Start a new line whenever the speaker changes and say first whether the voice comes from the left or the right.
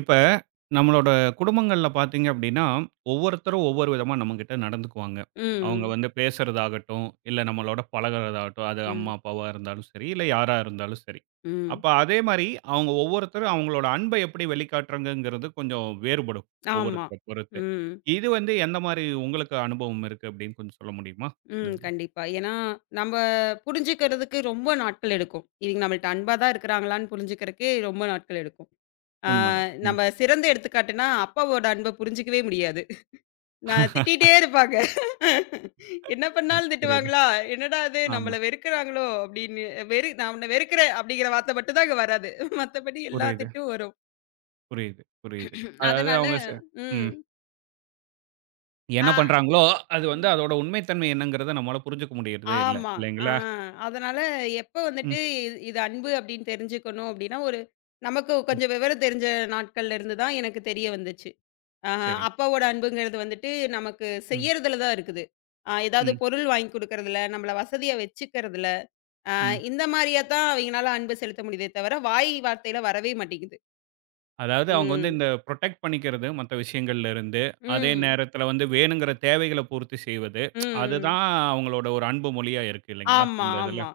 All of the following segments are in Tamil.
right: இப்ப நம்மளோட குடும்பங்கள்ல பார்த்தீங்க அப்படின்னா, ஒவ்வொருத்தரும் ஒவ்வொரு விதமா நம்மகிட்ட நடந்துக்குவாங்க. அவங்க
left: ம்.
right: வந்து பேசுறதாகட்டும், இல்ல நம்மளோட பழகுறதாகட்டும், அது அம்மா,
left: ம்.
right: அப்பாவா இருந்தாலும் சரி, இல்ல யாரா இருந்தாலும் சரி.
left: ம்.
right: அப்ப அதே மாரி அவங்க ஒவ்வொருத்தரும் அவங்களோட அன்பை எப்படி வெளிக்காட்டுறாங்கங்கிறது கொஞ்சம் வேறுபடும்,
left: ஆமா.
right: ஒவ்வொருத்தர பொறுத்து.
left: ம்.
right: இது வந்து எந்த மாரி உங்களுக்கு அனுபவம் இருக்கு அப்படின்னு கொஞ்சம் சொல்ல முடியுமா? இந்த
left: ம். கண்டிப்பா. ஏன்னா, நம்ப புரிஞ்சுக்கிறதுக்கு ரொம்ப நாட்கள் எடுக்கும். இவங்க நம்மள்ட்ட அன்பா தான் இருக்கிறாங்களான்னு புரிஞ்சுக்கிறதுக்கே ரொம்ப நாட்கள் எடுக்கும். ஆ
right: உண்மதான். ம்.
left: நம்ம சிறந்த எடுத்துக்காட்டுன்னா, அப்பாவோட அன்ப புரிஞ்சுக்கவே முடியாது. நான் திட்டிட்டே இருப்பாங்க. என்ன பண்ணாலும்
right: புரியுது.
left: திட்டுவாங்களா? "என்னடா இது
right: ஆமா.
left: நம்மள வெறுக்கிறாங்களோ?" அப்படின்னு "நான் உன்ன வெறுக்கிறேன்" அப்படிங்கிற வார்த்தை மட்டும் தான் அங்க வராது. மத்தபடி எல்லா
right: புரியுது,
left: திட்டும் வரும்.
right: புரியுது, புரியுது. அதாவது
left: அதனால
right: அவங்க ச
left: ம்.
right: ம். என்ன
left: ஆ.
right: பண்றாங்களோ, அது வந்து அதோட உண்மைத்தன்மை என்னங்கிறத நம்மால புரிஞ்சுக்க முடியறதே இல்ல.
left: ஆமா. ஆ
right: இல்லைங்களா?
left: அதனால எப்ப
right: ம்,
left: வந்துட்டு இது இது அன்பு அப்படின்னு தெரிஞ்சுக்கணும் அப்படின்னா, நமக்கு
right: ம்.
left: கொஞ்சம் விவரம் தெரிஞ்ச நாட்கள்ல இருந்து தான் எனக்கு தெரிய வந்துச்சு. ஆ
right: சரி.
left: அப்பாவோட அன்புங்கிறது வந்துட்டு நமக்கு
right: ம்,
left: செய்யறதுல தான் இருக்குது. ஏதாவது
right: ம்,
left: பொருள் வாங்கி குடுக்கறதுல, நம்மள வசதியா வச்சுக்கிறதுல, ஆ
right: ம்.
left: இந்த மாரியா தான் அவங்கனால அன்பு செலுத்த முடியுதே தவிர, வாய் வார்த்தையில வரவே மாட்டேங்குது.
right: அதாவது அவங்க வந்து
left: ம்.
right: இந்த புரொடெக்ட் பண்ணிக்கிறது மத்த விஷயங்கள்ல இருந்து, அதே
left: ம்.
right: நேரத்தில வந்து வேணுங்கிற தேவைகள பூர்த்தி செய்வது.
left: ம். ம்.
right: அதுதான் அவங்களோட ஒரு அன்பு மொழியா இருக்கு இல்லைங்களா?
left: ஆமா,
right: இந்த இதுல.
left: ஆமா.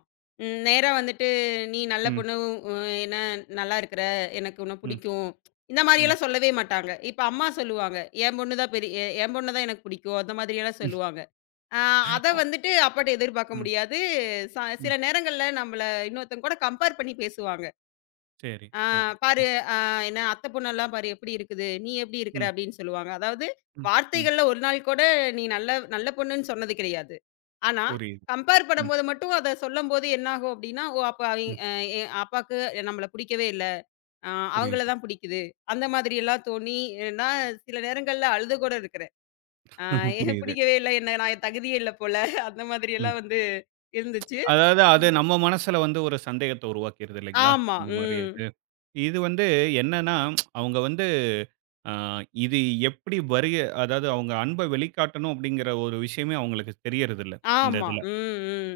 left: நேரா வந்துட்டு, "நீ நல்ல
right: ம்,
left: பொண்ணு, உ என்ன நல்லா இருக்கிற, எனக்கு உன்ன
right: ம்,
left: புடிக்கும்." இந்த
right: ம்,
left: மாரியெல்லாம் சொல்லவே மாட்டாங்க. இப்ப அம்மா சொல்லுவாங்க, "என் பொண்ணு தான் பெரிய என் பொண்ண தான் எனக்கு பிடிக்கும்." அந்த மாதிரியெல்லாம்
right: ம்,
left: சொல்லுவாங்க. அ அத வந்துட்டு அப்பாட்ட எதிர்பார்க்க
right: ம்,
left: முடியாது. ச
right: ம்.
left: சில நேரங்கள்ல நம்மள இன்னொருத்தவங்க கூட கம்பேர் பண்ணி பேசுவாங்க.
right: சரி,
left: ஆ
right: சரி,
left: "பாரு
right: சரி.
left: அ என்ன அத்தை பொண்ணெல்லாம் பாரு எப்படி இருக்குது? நீ எப்படி இருக்கிற?"
right: ம்,
left: அப்படின்னு சொல்லுவாங்க. அதாவது
right: ம், ம்.
left: வார்த்தைகள்ல ஒரு நாள் கூட நீ நல்ல நல்ல பொண்ணுன்னு சொன்னது கிடையாது. ஆனா,
right: புரியுது.
left: கம்பேர்
right: ம்,
left: பண்ணும்போது மட்டும் அத சொல்லும்போது என்னாகும் அப்படின்னா, "ஓ! அப்ப அவிங்
right: ம்.
left: அ அப்பாக்கு நம்மள புடிக்கவே இல்ல. அ அவங்கள
right: புரியுது.
left: தான் புடிக்குது." அந்த மாதிரியெல்லாம் தோணி நான் சில நேரங்கள்ல அழுது கூட இருக்கிறேன். அ "எனக்கு
right: புரியுது.
left: புடிக்கவே இல்ல. என்ன நான் தகுதியே இல்ல போல." அந்த
right: ம்.
left: மாதிரியெல்லாம் வந்து இருந்துச்சு.
right: அதாவது அது
left: ம்.
right: நம்ம மனசுல வந்து ஒரு சந்தேகத்த உருவாக்கிருது இல்லைங்களா?
left: ஆமா.
right: இந்த மாரி
left: ம்.
right: இது. இது வந்து என்னன்னா, அவங்க வந்து அ இது எப்படி வருக அதாவது அவங்க அன்ப வெளிக்காட்டணும் அப்படிங்கிற ஒரு விஷயமே அவங்களுக்கு தெரியறதில்ல, இந்த
left: ஆமா.
right: இதுல.
left: ம், ம்.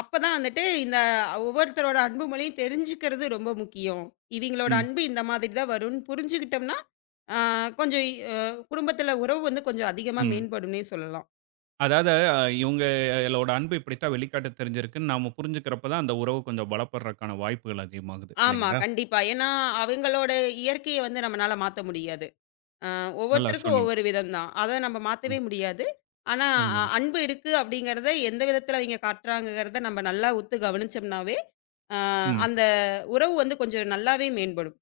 left: அப்பதான் வந்துட்டு இந்த ஒவ்வொருத்தரோட அன்பு மொழியும் தெரிஞ்சுக்கிறது ரொம்ப முக்கியம். இவிங்களோட
right: ம்,
left: அன்பு இந்த மாதிரி தான் வரும்னு புரிஞ்சுக்கிட்டோம்னா, ஆ கொஞ்சம் அ குடும்பத்தில உறவு வந்து கொஞ்சம் அதிகமா
right: ம்.
left: மேம்படும்னே சொல்லலாம்.
right: அதாவது இவங்களோட அன்பு இப்படித்தான் வெளிக்காட்ட தெரிஞ்சிருக்குன்னு நாம புரிஞ்சுக்கிறப்ப தான் அந்த உறவு கொஞ்சம் பலப்படுறதுக்கான வாய்ப்புகள் அதிகமாகுது
left: ஆமா,
right: இல்லைங்களா?
left: கண்டிப்பா. ஏன்னா, அவங்களோட இயற்கைய வந்து நம்மனால மாத்த முடியாது. அ
right: நல்லா
left: ஒவ்வொருத்தருக்கும்
right: சொன்னீங்க.
left: ஒவ்வொரு விதம் தான். அத நம்ம
right: ம்.
left: மாத்தவே முடியாது. ஆனா,
right: உண்மதான்.
left: அன்பு இருக்கு அப்படிங்கிறத எந்த விதத்தில அவிங்க காட்டுறாங்கங்கிறத நம்ம நல்லா உத்து கவனிச்சோம்னாவே, ஆ
right: ம்.
left: அந்த உறவு வந்து கொஞ்சம் நல்லாவே மேம்படும்.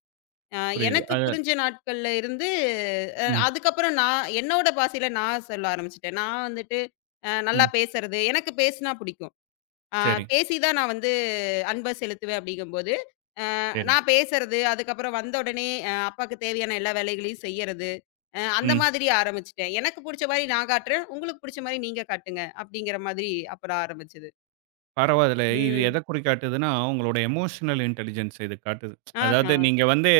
left: அ
right: புரியுது.
left: எனக்கு
right: அத
left: புரிஞ்ச நாட்கள்ல இருந்து
right: ம்,
left: அதுக்கப்புறம் நான் என்னோட பாஷையில நான் சொல்ல ஆரம்பிச்சுட்டேன். நான் வந்துட்டு நல்லா
right: ம்.
left: பேசுறது, எனக்கு பேசினா பிடிக்கும். அ
right: சரி,
left: பேசி தான் நான் வந்து அன்ப செலுத்துவேன் அப்படிங்கும்போது,
right: சரி.
left: நான் பேசுறது, அதுக்கப்புறம் வந்த உடனே அப்பாக்கு தேவையான எல்லா வேலைகளையும் செய்யறது, அந்த
right: ம்.
left: மாதிரி ஆரம்பிச்சுட்டேன். எனக்கு புடிச்ச மாரி நான் காட்டுறேன், உங்களுக்கு புடிச்ச மாரி நீங்க காட்டுங்க அப்படிங்கிற மாதிரி அப்புறம் ஆரம்பிச்சது.
right: பரவாயில்ல. இது எத
left: ம்.
right: குறிக்காட்டுதுன்னா, உங்களோட எமோஷனல் இன்டெலிஜென்ஸ் இது காட்டுது. அதாவது
left: ஆஹா.
right: நீங்க வந்து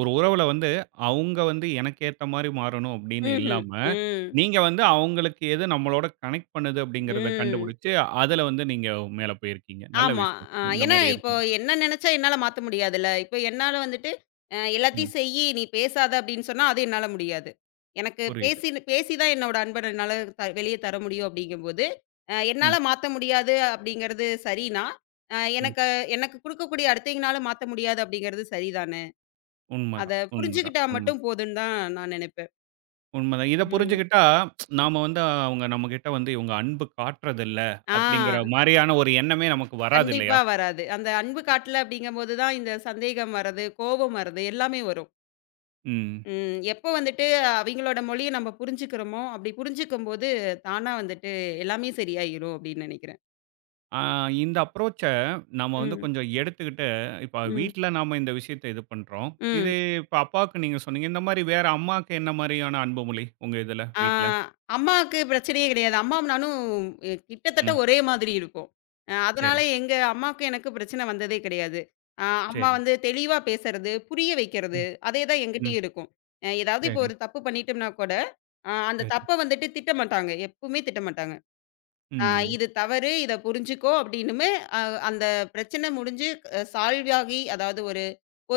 right: ஒரு உறவுல வந்து, அவங்க வந்து எனக்கு ஏத்த மாரி மாறணும் அப்படின்னு
left: ம்ஹ்ம்.
right: இல்லாம,
left: ம்.
right: நீங்க வந்து அவங்களுக்கு எது நம்மளோட கனெக்ட் பண்ணுது அப்படிங்கிறத
left: ம்.
right: கண்டுபிடிச்சு, அதுல வந்து நீங்க மேல போயிருக்கீங்க. நல்ல
left: ஆமா.
right: விஷயம்.
left: அ
right: இந்த
left: ஏன்னா,
right: மாரி
left: இப்போ
right: இருக்கு.
left: என்ன நெனச்சா என்னால மாத்த முடியாதுல்ல. இப்போ என்னால வந்துட்டு,
right: ம்.
left: எல்லாத்தையும் செய்யி, நீ பேசாத அப்படின்னு சொன்னா, அது என்னால முடியாது. எனக்கு
right: புரியுது.
left: பேசினு பேசி தான் என்னோட அன்ப என்னால வெளிய தர முடியும் அப்படிங்கும்போது, என்னால
right: ம்,
left: மாத்த முடியாது அப்படிங்கிறது சரின்னா,
right: ம்.
left: எனக்கு எனக்கு குடுக்கக்கூடிய அடுத்தவிங்கனால மாத்த முடியாது அப்படிங்கிறது சரிதானே. அத
right: உண்மதான், உண்மதான்,
left: புரிஞ்சுக்கிட்டா
right: உண்ம
left: மட்டும் போதுன்னு தான் நான் நெனைப்பேன்.
right: உண்மதான். இத
left: ம்.
right: புரிஞ்சுக்கிட்டா, நாம வந்து அவங்க நம்மகிட்ட வந்து இவங்க அன்பு காட்டுறதில்ல
left: ஆ.
right: அப்படிங்கிற மாரியான ஒரு எண்ணமே நமக்கு வராது
left: கண்டிப்பா
right: இல்லையா?
left: வராது. அந்த அன்பு காட்டல அப்படிங்கும்போது தான் இந்த சந்தேகம் வர்றது, கோபம் வர்றது எல்லாமே வரும்.
right: ம்.
left: ம். எப்போ வந்துட்டு அவிங்களோட மொழிய நம்ம புரிஞ்சுக்கிறோமோ, அப்படி புரிஞ்சுக்கும்போது தானா வந்துட்டு எல்லாமே சரியாயிரும் அப்படின்னு நெனைக்கிறேன்.
right: ஆ இந்த அப்ரோச்ச நம்ம வந்து
left: ம்.
right: கொஞ்சம் எடுத்துக்கிட்டு, இப்ப
left: ம்.
right: வீட்ல நாம இந்த விஷயத்த இது பண்றோம்.
left: ம்.
right: இது இப்ப அப்பாவுக்கு நீங்க சொன்னீங்க. இந்த மாரி வேற அம்மாக்கு என்ன மாரியான அன்பு மொழி உங்க இதுல
left: ஆ
right: வீட்ல?
left: அம்மாவுக்கு பிரச்சனையே கிடையாது. அம்மாவும் நானும் கிட்டத்தட்ட
right: ம்.
left: ஒரே மாதிரி இருப்போம். அதனால
right: சரி,
left: எங்க அம்மாவுக்கும் எனக்கும் பிரச்சனை வந்ததே கிடையாது. அ அம்மா
right: சரி.
left: வந்து தெளிவா பேசுறது, புரிய வைக்கிறது,
right: ம்,
left: அதே தான்
right: ம்.
left: என்கிட்டயும் இருக்கும். ஏதாவது இப்போ
right: சரி,
left: ஒரு தப்பு பண்ணிட்டோம்னா கூட, அந்த
right: சரி.
left: தப்ப வந்துட்டு திட்ட மாட்டாங்க. எப்பவுமே திட்ட மாட்டாங்க. ஆ
right: ம்.
left: இது தவறு. இத புரிஞ்சுக்கோ அப்டின்னுமே அ அந்த பிரச்சனை முடிஞ்சு சால்வ் ஆகி அதாவது ஒரு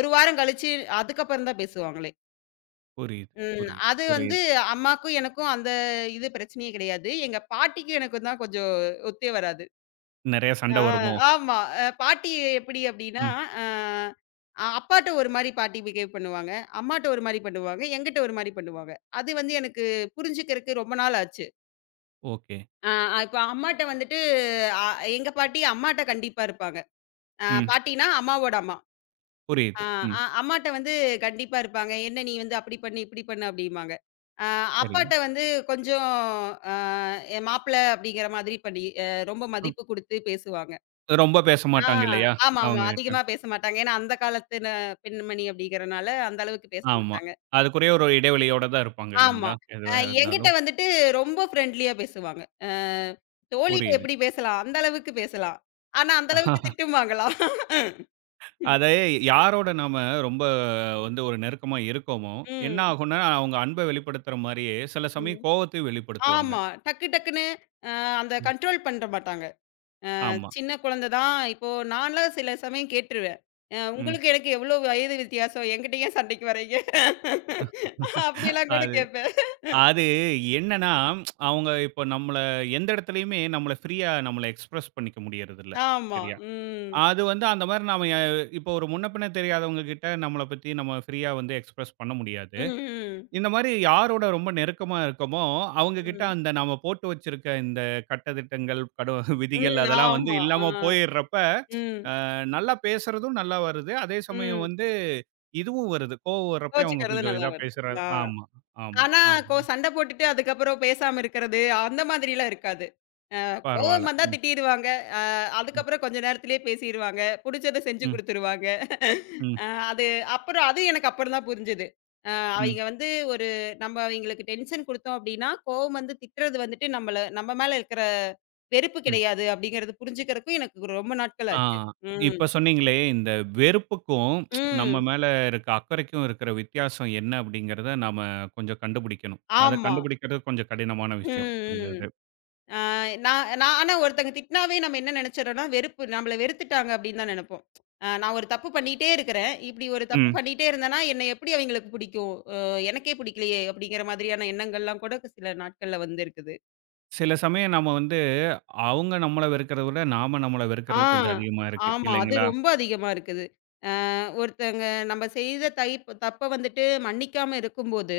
left: 1 வாரம் கழிச்சு அதுக்கப்புறம் தான் பேசுவாங்களே.
right: புரியுது,
left: ம்.
right: புரியுது,
left: அது வந்து
right: புரியுது.
left: அம்மாக்கும் எனக்கும் அந்த பிரச்சனையே கிடையாது. எங்க பாட்டிக்கும் எனக்கும் தான் கொஞ்சம் ஒத்தே வராது.
right: நெறைய சண்ட
left: ஆ
right: வருமோ?
left: ஆமா. பாட்டி எப்டி அப்டின்னா,
right: ம்.
left: அ அப்பாட்ட ஒரு மாரி பாட்டி பிஹேவ் பண்ணுவாங்க. அம்மாட்ட ஒரு மாரி பண்ணுவாங்க. என்கிட்ட ஒரு மாரி பண்ணுவாங்க. அது வந்து எனக்கு புரிஞ்சுக்கிறக்கு ரொம்ப நாள் ஆச்சு.
right: ஓகே.
left: ஆ இப்ப அம்மாட்ட வந்துட்டு அ எங்க பாட்டி அம்மாட்ட கண்டிப்பா இருப்பாங்க. ஆ
right: ம்.
left: பாட்டின்னா, அம்மாவோட அம்மா.
right: புரியுது.
left: ஆ
right: ம்.
left: அ அம்மாட்ட வந்து கண்டிப்பா இருப்பாங்க. "என்ன நீ வந்து அப்படி பண்ணு, இப்படி பண்ணு" அப்படிம்பாங்க. ஆ
right: சரி.
left: அப்பாட்ட வந்து கொஞ்சம் ஆ என் மாப்பிள அப்படிங்கிற மாதிரி பண்ணி ரொம்ப
right: ம்.
left: மதிப்பு குடுத்து பேசுவாங்க.
right: ரொம்ப பேச
left: ஆ
right: மாட்டாங்க இல்லையா?
left: ஆமாமா.
right: அவங்ககிட்ட.
left: அதிகமா பேச மாட்டாங்க. ஏன்னா, அந்த காலத்தின பெண்மணி அப்படிங்கிறனால அந்த அளவுக்கு பேச
right: ஆமா.
left: மாட்டாங்க.
right: அதுக்குரிய ஒரு இடைவெளியோட தான் இருப்பாங்க
left: ஆமா.
right: இல்லைங்களா?
left: அ
right: எதுவா
left: என்கிட்ட
right: இருந்தாலும்.
left: வந்துட்டு ரொம்ப ஃப்ரெண்ட்லியா பேசுவாங்க. அ தோழிட்ட
right: புரியுது.
left: எப்படி பேசலாம், அந்த அளவுக்கு பேசலாம். ஆனா, அந்த அளவுக்கு திட்டும் வாங்கலாம்.
right: அதை யாரோட நாம ரொம்ப வந்து ஒரு நெருக்கமா இருக்கோமோ, என்ன
left: ம்.
right: ஆகும்னா, அவங்க அன்ப வெளிப்படுத்துற மாரியே, சில
left: ம்.
right: சமயம் கோவத்தையும் வெளிப்படுத்துவாங்க.
left: ஆமா. டக்கு டக்குன்னு அ அந்த
right: ம்.
left: கண்ட்ரோல் பண்ற மாட்டாங்க.
right: ஆமா.
left: சின்ன குழந்தை தான். இப்போ நான்லாம் சில சமயம் கேட்டுருவேன்.
right: ம்.
left: உங்களுக்கு எனக்கு எவ்ளோ வயது வித்தியாசம்? என்கிட்ட ஏன் சண்டைக்கு வர்றீங்க? அப்படிலாம் கூட
right: அது
left: கேட்பேன்.
right: அது என்னன்னா, அவங்க இப்போ நம்மள எந்த இடத்துலயுமே நம்மள ஃப்ரீயா நம்மள எக்ஸ்பிரஸ் பண்ணிக்க முடியறதில்ல.
left: ஆமா.
right: சரியா?
left: ம்.
right: அது வந்து அந்த மாரி நாம எ இப்போ ஒரு முன்ன பின்ன தெரியாதவங்க கிட்ட நம்மள பத்தி நம்ம ஃப்ரீயா வந்து எக்ஸ்பிரஸ் பண்ண முடியாது.
left: ம். ம்.
right: இந்த மாரி யாரோட ரொம்ப நெருக்கமா இருக்கமோ, அவங்க கிட்ட
left: ம்.
right: அந்த நாம போட்டு வச்சிருக்க இந்த கட்டதிட்டங்கள், கடு விதிகள்
left: ம்,
right: அதெல்லாம் வந்து
left: ஆமா. ஆ.
right: இல்லாம போயிறப்ப,
left: ம்.
right: அ நல்லா பேசுறதும் நல்லா வருது. அதே சமயம்
left: ம்.
right: வந்து இதுவும் வருது. கோவம் வரப்பயும் அவங்க
left: கோவிச்சுக்கிறது
right: கொஞ்சம்
left: நல்லா
right: இதா
left: வருது.
right: பேசுறாங்க.
left: ஆ.
right: ஆமா, ஆமா,
left: ஆனா
right: ஆமா.
left: சண்டை போட்டுட்டு அதுக்கப்புறம் பேசாம இருக்கிறது, அந்த மாதிரிலாம் இருக்காது.
right: பரவால்ல.
left: கோவமா இருந்தா
right: ம்,
left: திட்டிருவாங்க. அ
right: ம்,
left: அதுக்கப்புறம் கொஞ்ச நேரத்திலேயே பேசிருவாங்க. புடிச்சத செஞ்சு
right: ம்,
left: குடுத்துருவாங்க.
right: ம்,
left: அ அது அப்புறம் அது எனக்கு அப்புறம் தான் புரிஞ்சது. அ
right: ம்,
left: அவைங்க வந்து ஒரு நம்ம அவைங்களுக்கு டென்ஷன் குடுத்தோம் அப்டின்னா, கோவம் வந்து திட்டுறது வந்துட்டு நம்மள நம்ம மேல இருக்கிற வெறுப்பு
right: ம்.
left: கிடையாது அப்டிங்கிறது புரிஞ்சுக்கிறதுக்கும் எனக்கு ரொம்ப நாட்கள்
right: ஆ
left: ஆச்சு. ம்.
right: இப்ப சொன்னீங்களே, இந்த வெறுப்புக்கும் நம்ம
left: ம்.
right: மேல இருக்க அக்கறைக்கும் இருக்கிற வித்தியாசம் என்ன அப்படிங்கிறத நாம கொஞ்சம் கண்டுபிடிக்கணும். அத
left: ஆமா.
right: கண்டுபிடிக்கிறது கொஞ்சம் கடினமான
left: ம்.
right: விஷயம். அந்த
left: ம்.
right: இது.
left: நான் நான் ஆனா ஒருத்தங்க திட்டினாவே நம்ம என்ன நெனைச்சிடுறோம்னா, வெறுப்பு நம்மள வெறுத்துட்டாங்க அப்படின்னு தான் நெனைப்போம். நான் ஒரு தப்பு பண்ணிட்டே இருக்கிறேன். இப்படி ஒரு தப்பு
right: ம்.
left: பண்ணிட்டே இருந்தேன்னா, என்ன எப்படி அவைங்களுக்கு பிடிக்கும்? எனக்கே பிடிக்கலையே! அப்படிங்கிற மாதிரியான எண்ணங்கள்லாம் கூட சில நாட்கள்ல வந்திருக்குது.
right: சில சமயம் நம்ம வந்து, அவங்க நம்மள வெறுக்கிறத விட, நாம நம்மள
left: ஆ.
right: வெறுக்கிறது கொஞ்சம் அதிகமா இருக்கு.
left: ஆமா. அது
right: இல்லைங்களா?
left: ரொம்ப அதிகமா இருக்குது. ஒருத்தங்க நம்ம செய்த தப்ப வந்துட்டு மன்னிக்காம இருக்கும்போது,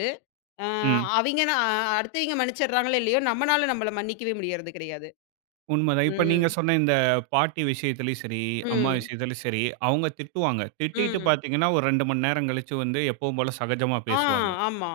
left: அ
right: ம்.
left: அவிங்க ந அடுத்தவிங்க மன்னிச்சிடுறாங்களோ இல்லையோ, நம்மனால நம்மள மன்னிக்கவே முடியறது கிடையாது.
right: உண்மதான். இப்ப நீங்க
left: ம்.
right: சொன்ன இந்த பாட்டி விஷயத்திலயும் சரி, அம்மா
left: ம்.
right: விஷயத்திலயும் சரி, அவங்க திட்டுவாங்க. திட்டிட்டு
left: ம்.
right: பார்த்தீங்கன்னா, ஒரு 2 மணி நேரம் கழிச்சு வந்து எப்பவும் போல சகஜமா
left: ஆ.
right: பேசுவாங்க.
left: ஆமா.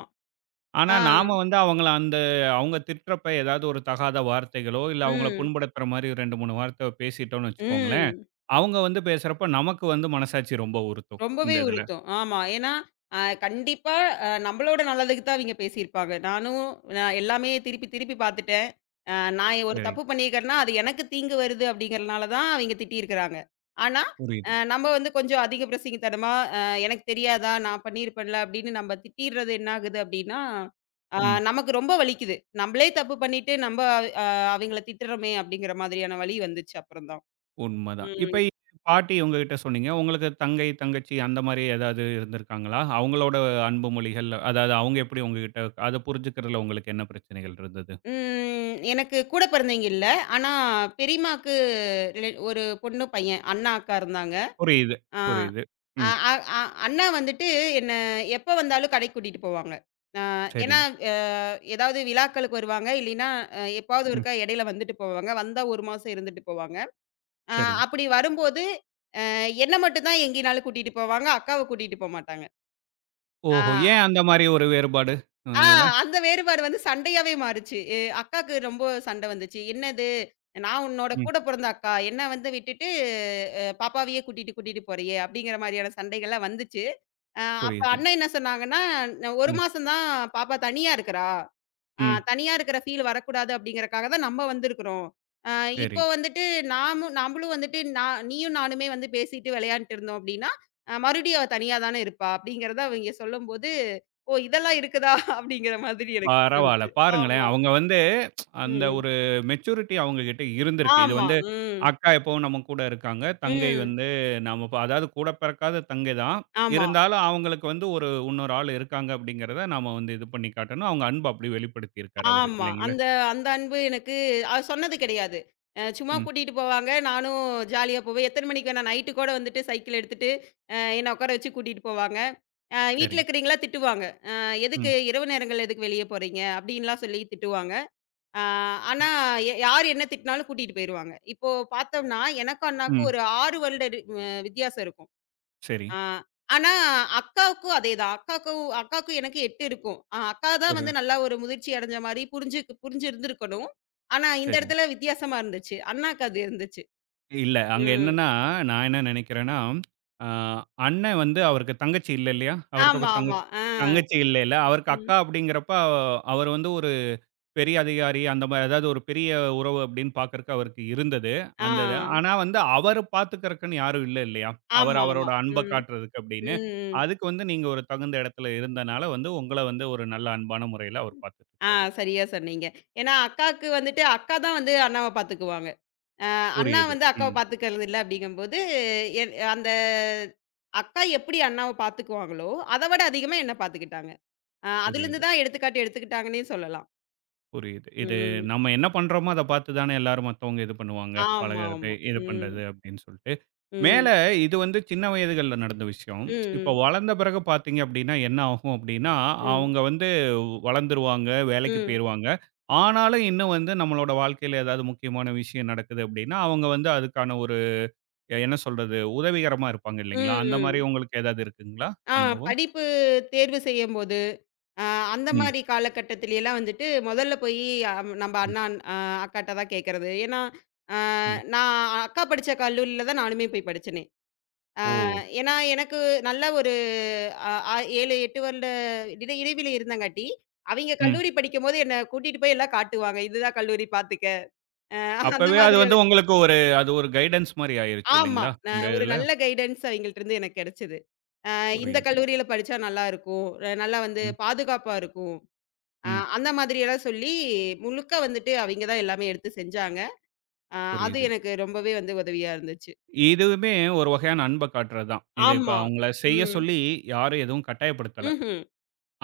right: ஆனா,
left: ஆ.
right: நாம வந்து அவங்கள அந்த அவங்க திட்டுறப்ப ஏதாவது ஒரு தகாத வார்த்தைகளோ, இல்ல அவங்கள
left: ம்.
right: புண்படுத்துற மாரி 2, 3 வார்த்தை பேசிட்டோம்னு வச்சுக்கோங்களேன்,
left: ம்.
right: அவங்க வந்து பேசுறப்ப நமக்கு வந்து மனசாட்சி ரொம்ப உறுத்தும். இந்த
left: ரொம்பவே
right: இதுல.
left: உறுத்தும். ஆமா. ஏன்னா, அ கண்டிப்பா நம்மளோட நல்லதுக்கு தான் அவிங்க பேசியிருப்பாங்க. நான் எல்லாமே திருப்பி திருப்பி பார்த்துட்டேன். நான் ஒரு
right: சரி.
left: தப்பு பண்ணியிருக்கேன்னா, அது எனக்கு தீங்கு வருது அப்படிங்கிறனால தான் அவிங்க திட்டியிருக்கிறாங்க. ஆனா,
right: புரியுது.
left: நம்ம வந்து கொஞ்சம் அதிக பிரசங்கித்தனமா, எனக்கு தெரியாதா? நான் பண்ணியிருப்பேன்ல அப்படின்னு நம்ம திட்டிறது என்ன ஆகுது அப்படின்னா, அ
right: ம்.
left: நமக்கு ரொம்ப வலிக்குது. நம்மளே தப்பு பண்ணிட்டு, நம்ம அ அவிங்கள திட்டுறோமே அப்படிங்கிற மாதிரியான வலி வந்துச்சு அப்புறம் தான்.
right: உண்மதான்.
left: ம்.
right: இப்ப பாட்டி உங்ககிட்ட சொன்னீங்க. உங்களுக்கு தங்கை, தங்கச்சி அந்த மாரி ஏதாவது இருந்திருக்காங்களா? அவங்களோட அன்பு மொழிகள், அதாவது அவங்க எப்படி உங்ககிட்ட அத புரிஞ்சுக்கிறதுல உங்களுக்கு என்ன பிரச்சனைகள் இருந்தது?
left: ம். எனக்கு கூட பிறந்தவைங்க இல்ல. ஆனா பெரியம்மாக்கு ரிலே ஒரு பொண்ணு, பையன். அண்ணா, அக்கா இருந்தாங்க.
right: புரியுது,
left: ஆ
right: புரியுது.
left: அ
right: ம்.
left: அ அ அண்ணா வந்துட்டு என்ன எப்ப வந்தாலும் கடைக்கு கூட்டிட்டு போவாங்க. அ
right: சரி.
left: ஏன்னா அ ஏதாவது விழாக்களுக்கு வருவாங்க. இல்லைன்னா எப்பாவது
right: ம்.
left: ஒருக்கா இடையில வந்துட்டு போவாங்க. வந்தா 1 மாசம் இருந்துட்டு போவாங்க. அ
right: சரி.
left: அப்படி வரும்போது, அ என்ன மட்டும் தான் எங்கேனாலும் கூட்டிட்டு போவாங்க. அக்காவ கூட்டிட்டு போமாட்டாங்க. ஆ.
right: ஓஹோ! ஏன் அந்த மாரி ஒரு வேறுபாடு? அ
left: ஆ
right: இதுல?
left: அந்த வேறுபாடு வந்து சண்டையாவே மாறுச்சு. அக்காக்கு ரொம்ப சண்டை வந்துச்சு. என்னது? நான் உன்னோட
right: ம்.
left: கூட பொறந்த அக்கா. என்ன வந்து விட்டுட்டு பாப்பாவையே கூட்டிட்டு கூட்டிட்டு போறியே! அப்பிடிங்கிற மாதிரியான சண்டைகள்லாம் வந்துச்சு. அ அப்ப
right: புரியுது.
left: அண்ணன் என்ன சொன்னாங்கன்னா, "ஒரு
right: ம்.
left: மாசம் தான் பாப்பா தனியா இருக்கிறா." ஆ
right: ம்.
left: தனியா இருக்கிற ஃபீல் வரக்கூடாது அப்படிங்கிறக்காக தான் நம்ம வந்திருக்கிறோம். அ
right: சரி.
left: இப்போ வந்துட்டு நாமும் நம்மளும் வந்துட்டு நான் நீயும் நானுமே வந்து பேசிட்டு விளையாண்ட்டு இருந்தோம் அப்படின்னா, மறுபடியும் அவ தனியா தானே இருப்பா அப்படிங்கிறத அவைங்க சொல்லும்போது, ஓ! இதெல்லாம் இருக்குதா அப்படிங்கிற மாதிரி எனக்கு
right: பரவால்ல.
left: தோணுச்சு.
right: பாருங்களேன்.
left: ஆமா.
right: அவங்க வந்து அந்த
left: ம்.
right: ஒரு மெச்சூரிட்டி அவங்க கிட்ட இருந்திருக்கு. இது
left: ஆமா.
right: வந்து
left: ம்.
right: அக்கா எப்பவும் நம்ம கூட இருக்காங்க. தங்கை
left: ம்.
right: வந்து நம்ம ப அதாவது கூட பிறக்காத தங்கை தான்.
left: ஆமா.
right: இருந்தாலும் அவங்களுக்கு வந்து ஒரு இன்னொரு ஆள் இருக்காங்க அப்படிங்கிறத நாம வந்து இது பண்ணி காட்டணும். அவங்க அன்ப அப்படி வெளிப்படுத்தியிருக்காரு அவரு
left: ஆமா.
right: இல்லைங்களா?
left: அந்த அந்த அன்பு எனக்கு அது சொன்னது கிடையாது. சும்மா
right: ம்.
left: கூட்டிட்டு போவாங்க. நானும் ஜாலியா போவேன். எத்தன மணிக்கு வேணா நைட்டு கூட வந்துட்டு சைக்கிள் எடுத்துட்டு, என்ன உட்கார வச்சு கூட்டிட்டு போவாங்க.
right: சரி.
left: வீட்ல இருக்கிறீங்களா திட்டுவாங்க.
right: ம்.
left: இரவு நேரங்கள்ல எதுக்கு வெளிய போறீங்க?" அப்படின்லாம் சொல்லி திட்டுவாங்க. அ ஆனா யார் என்ன திட்டினாலும் கூட்டிட்டு போயிருவாங்க. இப்போ பார்த்தோம்னா எனக்கும் அண்ணாக்கும்
right: ம்.
left: ஒரு 6 வருட டி அ வித்தியாசம் இருக்கும்.
right: சரி.
left: ஆ. ஆனா அக்காவுக்கும் அதேதான். அக்காவுக்கும் எனக்கு 8 இருக்கும். அக்கா தான்
right: ஒரு
left: வந்து நல்லா ஒரு முதிர்ச்சி அடைஞ்ச மாரி புரிஞ்சிருந்திருக்கணும். ஆனா இந்த
right: சரி.
left: இடத்துல வித்தியாசமா இருந்துச்சு. அண்ணாக்கு அது இருந்துச்சு.
right: இல்ல அங்க
left: ம்.
right: என்னன்னா, நான் என்ன நினைக்கிறேன்னா, அ அண்ணன் வந்து அவருக்கு தங்கச்சி இல்ல இல்லையா? அவருக்கு
left: ஆமா,
right: அப்புறம்
left: ஆமா.
right: தங்கச்சி
left: ஆ.
right: தங்கச்சி இல்லைல்ல. அவருக்கு
left: ம்.
right: அக்கா அப்படிங்கிறப்ப அவ அவர் வந்து பெரிய அதிகாரி அந்த மாரி ஏதாவது ஒரு பெரிய உறவு அப்படின்னு பார்க்கறக்கு அவருக்கு இருந்தது.
left: ஆ.
right: அந்த இது. ஆனா வந்து அவர பார்த்துக்கறக்குன்னு யாரும் இல்ல இல்லையா? அவர்
left: ஆமா, ஆமா.
right: அவரோட அன்ப
left: ம்.
right: காட்டுறதுக்கு அப்படின்னு.
left: ம்.
right: அதுக்கு வந்து நீங்க ஒரு தகுந்த இடத்துல இருந்தனால வந்து உங்கள வந்து ஒரு நல்ல அன்பான முறையில அவர்
left: ஆ
right: பார்த்துட்டுருக்காரு.
left: சரியா சொன்னீங்க. ஏன்னா அக்காவுக்கு வந்துட்டு அக்கா தான் வந்து அண்ணாவ பார்த்துக்குவாங்க. அ அண்ணா
right: புரியுது.
left: வந்து அக்காவ
right: ம்.
left: பார்த்துக்கிறது இல்ல அப்படிங்கும்போது, என் அந்த அக்கா எப்படி அண்ணாவ பார்த்துக்குவாங்களோ, அத விட அதிகமா என்ன பார்த்துக்கிட்டாங்க. அதுலருந்து
right: புரியுது.
left: தான் எடுத்துக்காட்டு எடுத்துக்கிட்டாங்கன்னே சொல்லலாம்.
right: புரியுது. இது
left: ம்.
right: நம்ம என்ன பண்றோமோ அத பார்த்து தானே எல்லாரும் மத்தவங்க இது பண்ணுவாங்க.
left: ஆமா,
right: பழகுறது,
left: ஆமா.
right: இது
left: ம்.
right: பண்றது அப்படின்னு சொல்ட்டு. மேல
left: ம்.
right: இது வந்து சின்ன வயதுகள்ல நடந்த விஷயம். இப்ப
left: ம்.
right: வளர்ந்த பிறகு பார்த்தீங்க அப்படின்னா, என்ன ஆகும் அப்படின்னா,
left: ம்.
right: அவங்க வந்து வளர்ந்துருவாங்க, வேலைக்கு
left: ம்.
right: போயிருவாங்க. ஆனாலும் இன்னும் வந்து நம்மளோட வாழ்க்கையில ஏதாவது முக்கியமான விஷயம் நடக்குது அப்படின்னா, அவங்க வந்து அதுக்கான ஒரு என்ன சொல்றது, உதவிகரமா இருப்பாங்க இல்லைங்களா?
left: ம்.
right: அந்த மாரி
left: ம்.
right: உங்களுக்கு ஏதாவது இருக்குங்களா
left: ஆ
right: அனுபவம்?
left: படிப்பு தேர்வு செய்யும்போது, அ அந்த
right: ம்,
left: மாரி காலகட்டத்திலலாம் வந்துட்டு முதல்ல போயி நம்ப
right: ம்,
left: அண்ணா, அ அக்காட்ட தான் கேட்கறது. ஏன்னா, அ
right: ம்.
left: நான் அக்கா படிச்ச கல்லூரியில தான் நானுமே போய் படிச்சேனே.
right: ஓ!
left: அ ஏன்னா, எனக்கு நல்ல ஒரு அ அ 7, 8 வருட இடைவெளி இருந்தங்காட்டி, அவைங்க கல்லூரி படிக்கும்போது என்ன கூட்டிட்டு போய் எல்லாம் காட்டுவாங்க. இதுதான் கல்லூரி பாத்துக்க. அ அந்த
right: அப்பவே அது
left: மாதிரி
right: வந்து
left: ஆளு.
right: உங்களுக்கு ஒரு அது ஒரு கைடன்ஸ் மாரி ஆயிருச்சு
left: ஆமா.
right: இல்லைங்களா? இந்த
left: ஒரு
right: இதுல.
left: நல்ல கைடன்ஸ் அவைங்கள்ட்டருந்து எனக்கு கிடைச்சது. அ இந்த
right: புரியுது.
left: கல்லூரியில படிச்சா நல்லாருக்கும். நல்லா வந்து
right: ம்,
left: பாதுகாப்பா இருக்கும். அ
right: ம்.
left: அந்த மாதிரியெல்லாம் சொல்லி, முழுக்க வந்துட்டு அவைங்க தான் எல்லாமே எடுத்து செஞ்சாங்க. அ அது
right: புரியுது.
left: எனக்கு ரொம்பவே வந்து உதவியா இருந்துச்சு.
right: இதுவுமே ஒரு வகையான அன்ப காட்டுறது தான். இத இப்ப
left: ஆமா.
right: அவங்கள செய்ய
left: ம்.
right: சொல்லி யாரும் எதுவும் கட்டாயப்படுத்தல.
left: ம்ஹ்ம்.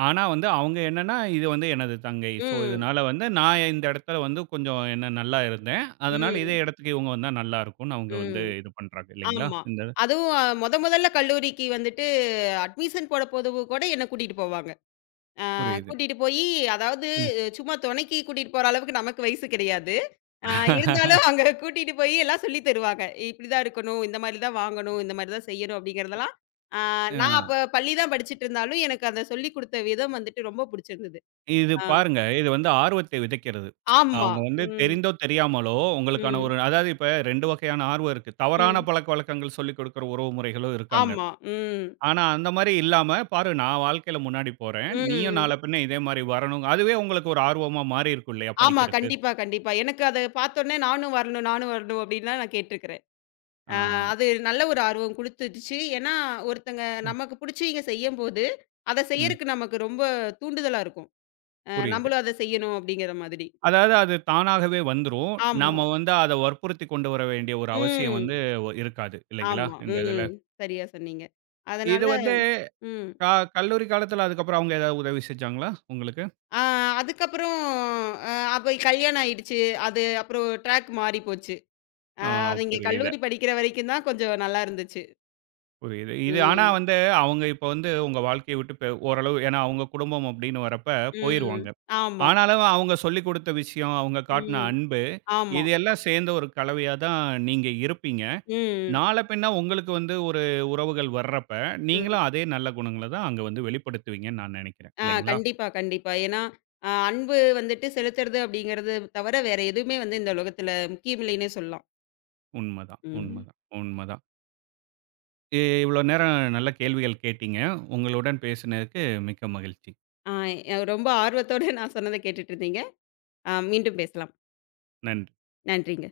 right: ஆனா வந்து அவங்க என்னன்னா, இது வந்து எனது தங்கை. ஸோ
left: ம்.
right: இதனால வந்து நான் இந்த இடத்துல வந்து கொஞ்சம் என்ன நல்லா இருந்தேன். அதனால இதே
left: ம்.
right: இடத்துக்கு இவங்க வந்தா நல்லா இருக்கும்னு அவங்க வந்து
left: ம்.
right: இது பண்றாங்க இல்லைங்களா?
left: ஆமா.
right: இந்த இது?
left: அதுவும் மொதல்ல கல்லூரிக்கு வந்துட்டு அட்மிஷன் போட போதவு கூட என்ன கூட்டிட்டு போவாங்க.
right: புரியுது.
left: கூட்டிட்டு போயி, அதாவது
right: ம்.
left: சும்மா தொணைக்கு கூட்டிட்டு போற அளவுக்கு நமக்கு வயசு கிடையாது. ஆ இருந்தாலும் அங்க கூட்டிட்டு போயி எல்லாம் சொல்லி தருவாங்க. இப்படிதான் இருக்கணும், இந்த மாரி தான் வாங்கணும், இந்த மாரி தான் செய்யணும் அப்படிங்கிறதெல்லாம். ஆ
right: ஆ.
left: நான் அப்ப பள்ளி தான் படிச்சுட்டு இருந்தாலும், எனக்கு அந்த சொல்லிக் குடுத்த விதம் வந்துட்டு ரொம்ப புடிச்சிருந்தது.
right: இது
left: ஆ
right: பாருங்க, இது வந்து ஆர்வத்தை விதைக்கிறது.
left: ஆமா.
right: அவங்க வந்து
left: ம்,
right: தெரிந்தோ, தெரியாமலோ உங்களுக்கான
left: ம்,
right: ஒரு அதாவது இப்ப 2 வகையான ஆர்வம் இருக்கு. தவறான
left: ம்.
right: பழக்கவழக்கங்கள் சொல்லிக் குடுக்குற உறவு முறைகளும் இருக்காங்க.
left: ஆமா. ம்,
right: ஆனா, அந்த மாரி இல்லாம, "பாரு நான் வாழ்க்கையில முன்னாடி போறேன். நீயும்
left: ம்.
right: நாள பின்ன இதே மாரி வரணும்." அதுவே உங்களுக்கு ஒரு ஆர்வமா மாறி இருக்கும் இல்லையா
left: ஆமா.
right: படிக்கிறக்கு?
left: கண்டிப்பா, கண்டிப்பா. எனக்கு அத பார்த்தோனே நானும் வரணும், நானும் வரணும் அப்படின்லாம் நான் கேட்டுருக்கிறேன்.
right: ஆ.
left: ஆ அது நல்ல ஒரு ஆர்வம் குடுத்துடுச்சு. ஏன்னா, ஒருத்தங்க
right: ம்,
left: நமக்கு புடிச்சவைங்க செய்யும்போது, அத
right: ம்.
left: செய்யறக்கு நமக்கு ரொம்ப தூண்டுதலா இருக்கும்.
right: புரியுது.
left: நம்பளும் அத செய்யணும் அப்படிங்கிற மாதிரி.
right: அதாவது அது தானாகவே வந்துரும்.
left: ஆமா.
right: நாம வந்து அத வற்புறுத்தி கொண்டு வர வேண்டிய ஒரு அவசியம் வந்து
left: ம்.
right: ஒ இருக்காது. இல்லைங்களா?
left: ஆமா.
right: இந்த இதுல.
left: ம். சரியா சொன்னீங்க.
right: இது
left: அதனால
right: வந்து
left: ம்.
right: க கல்லூரி காலத்துல அதுக்கப்புறம் அவங்க ஏதாவது உதவி செஞ்சாங்களா உங்களுக்கு?
left: ஆ அதுக்கப்புறம் அ அப்ப கல்யாணம் ஆயிடுச்சு. அது அப்புறம் ட்ராக் மாறி போச்சு. அ
right: ஆ
left: அவிங்க
right: புரியுது,
left: கல்லூரி படிக்கிற வரைக்கும் தான் கொஞ்சம் நல்லா இருந்துச்சு.
right: புரியுது. இது ஆனா
left: ம்.
right: வந்து அவங்க இப்ப வந்து உங்க வாழ்க்கைய விட்டு பெ ஓரளவு ஏன்னா அவங்க குடும்பம் அப்படின்னு வரப்ப
left: ம்.
right: போயிருவாங்க.
left: ஆமா.
right: ஆனாலும் அவங்க சொல்லிக் குடுத்த விஷயம், அவங்க காட்டுன
left: ம்.
right: அன்பு,
left: ஆமா.
right: இது எல்லாம் சேர்ந்த ஒரு கலவையா தான் நீங்க இருப்பீங்க.
left: ம்.
right: நாள பின்ன உங்களுக்கு வந்து ஒரு உறவுகள் வர்றப்ப,
left: ம்.
right: நீங்களும் அதே நல்ல குணங்கள தான் அங்க வந்து வெளிப்படுத்துவீங்கன்னு நான் நெனைக்கிறேன். இல்லைங்களா?
left: கண்டிப்பா, கண்டிப்பா. ஏன்னா, அன்பு வந்துட்டு செலுத்துறது அப்படிங்கிறது தவிர வேற எதுவுமே வந்து இந்த உலகத்துல முக்கியம் இல்லைன்னே சொல்லலாம்.
right: உண்மதான்,
left: ம்.
right: உண்மதான், உண்மதான். இ இவ்வளோ நேரம் நல்ல கேள்விகள் கேட்டீங்க. உங்களுடன் பேசினதுக்கு மிக்க மகிழ்ச்சி.
left: ஆ ரொம்ப ஆர்வத்தோட நான் சொன்னத கேட்டுட்டு இருந்தீங்க. மீண்டும் பேசலாம்.
right: நன்றி.
left: நன்றிங்க.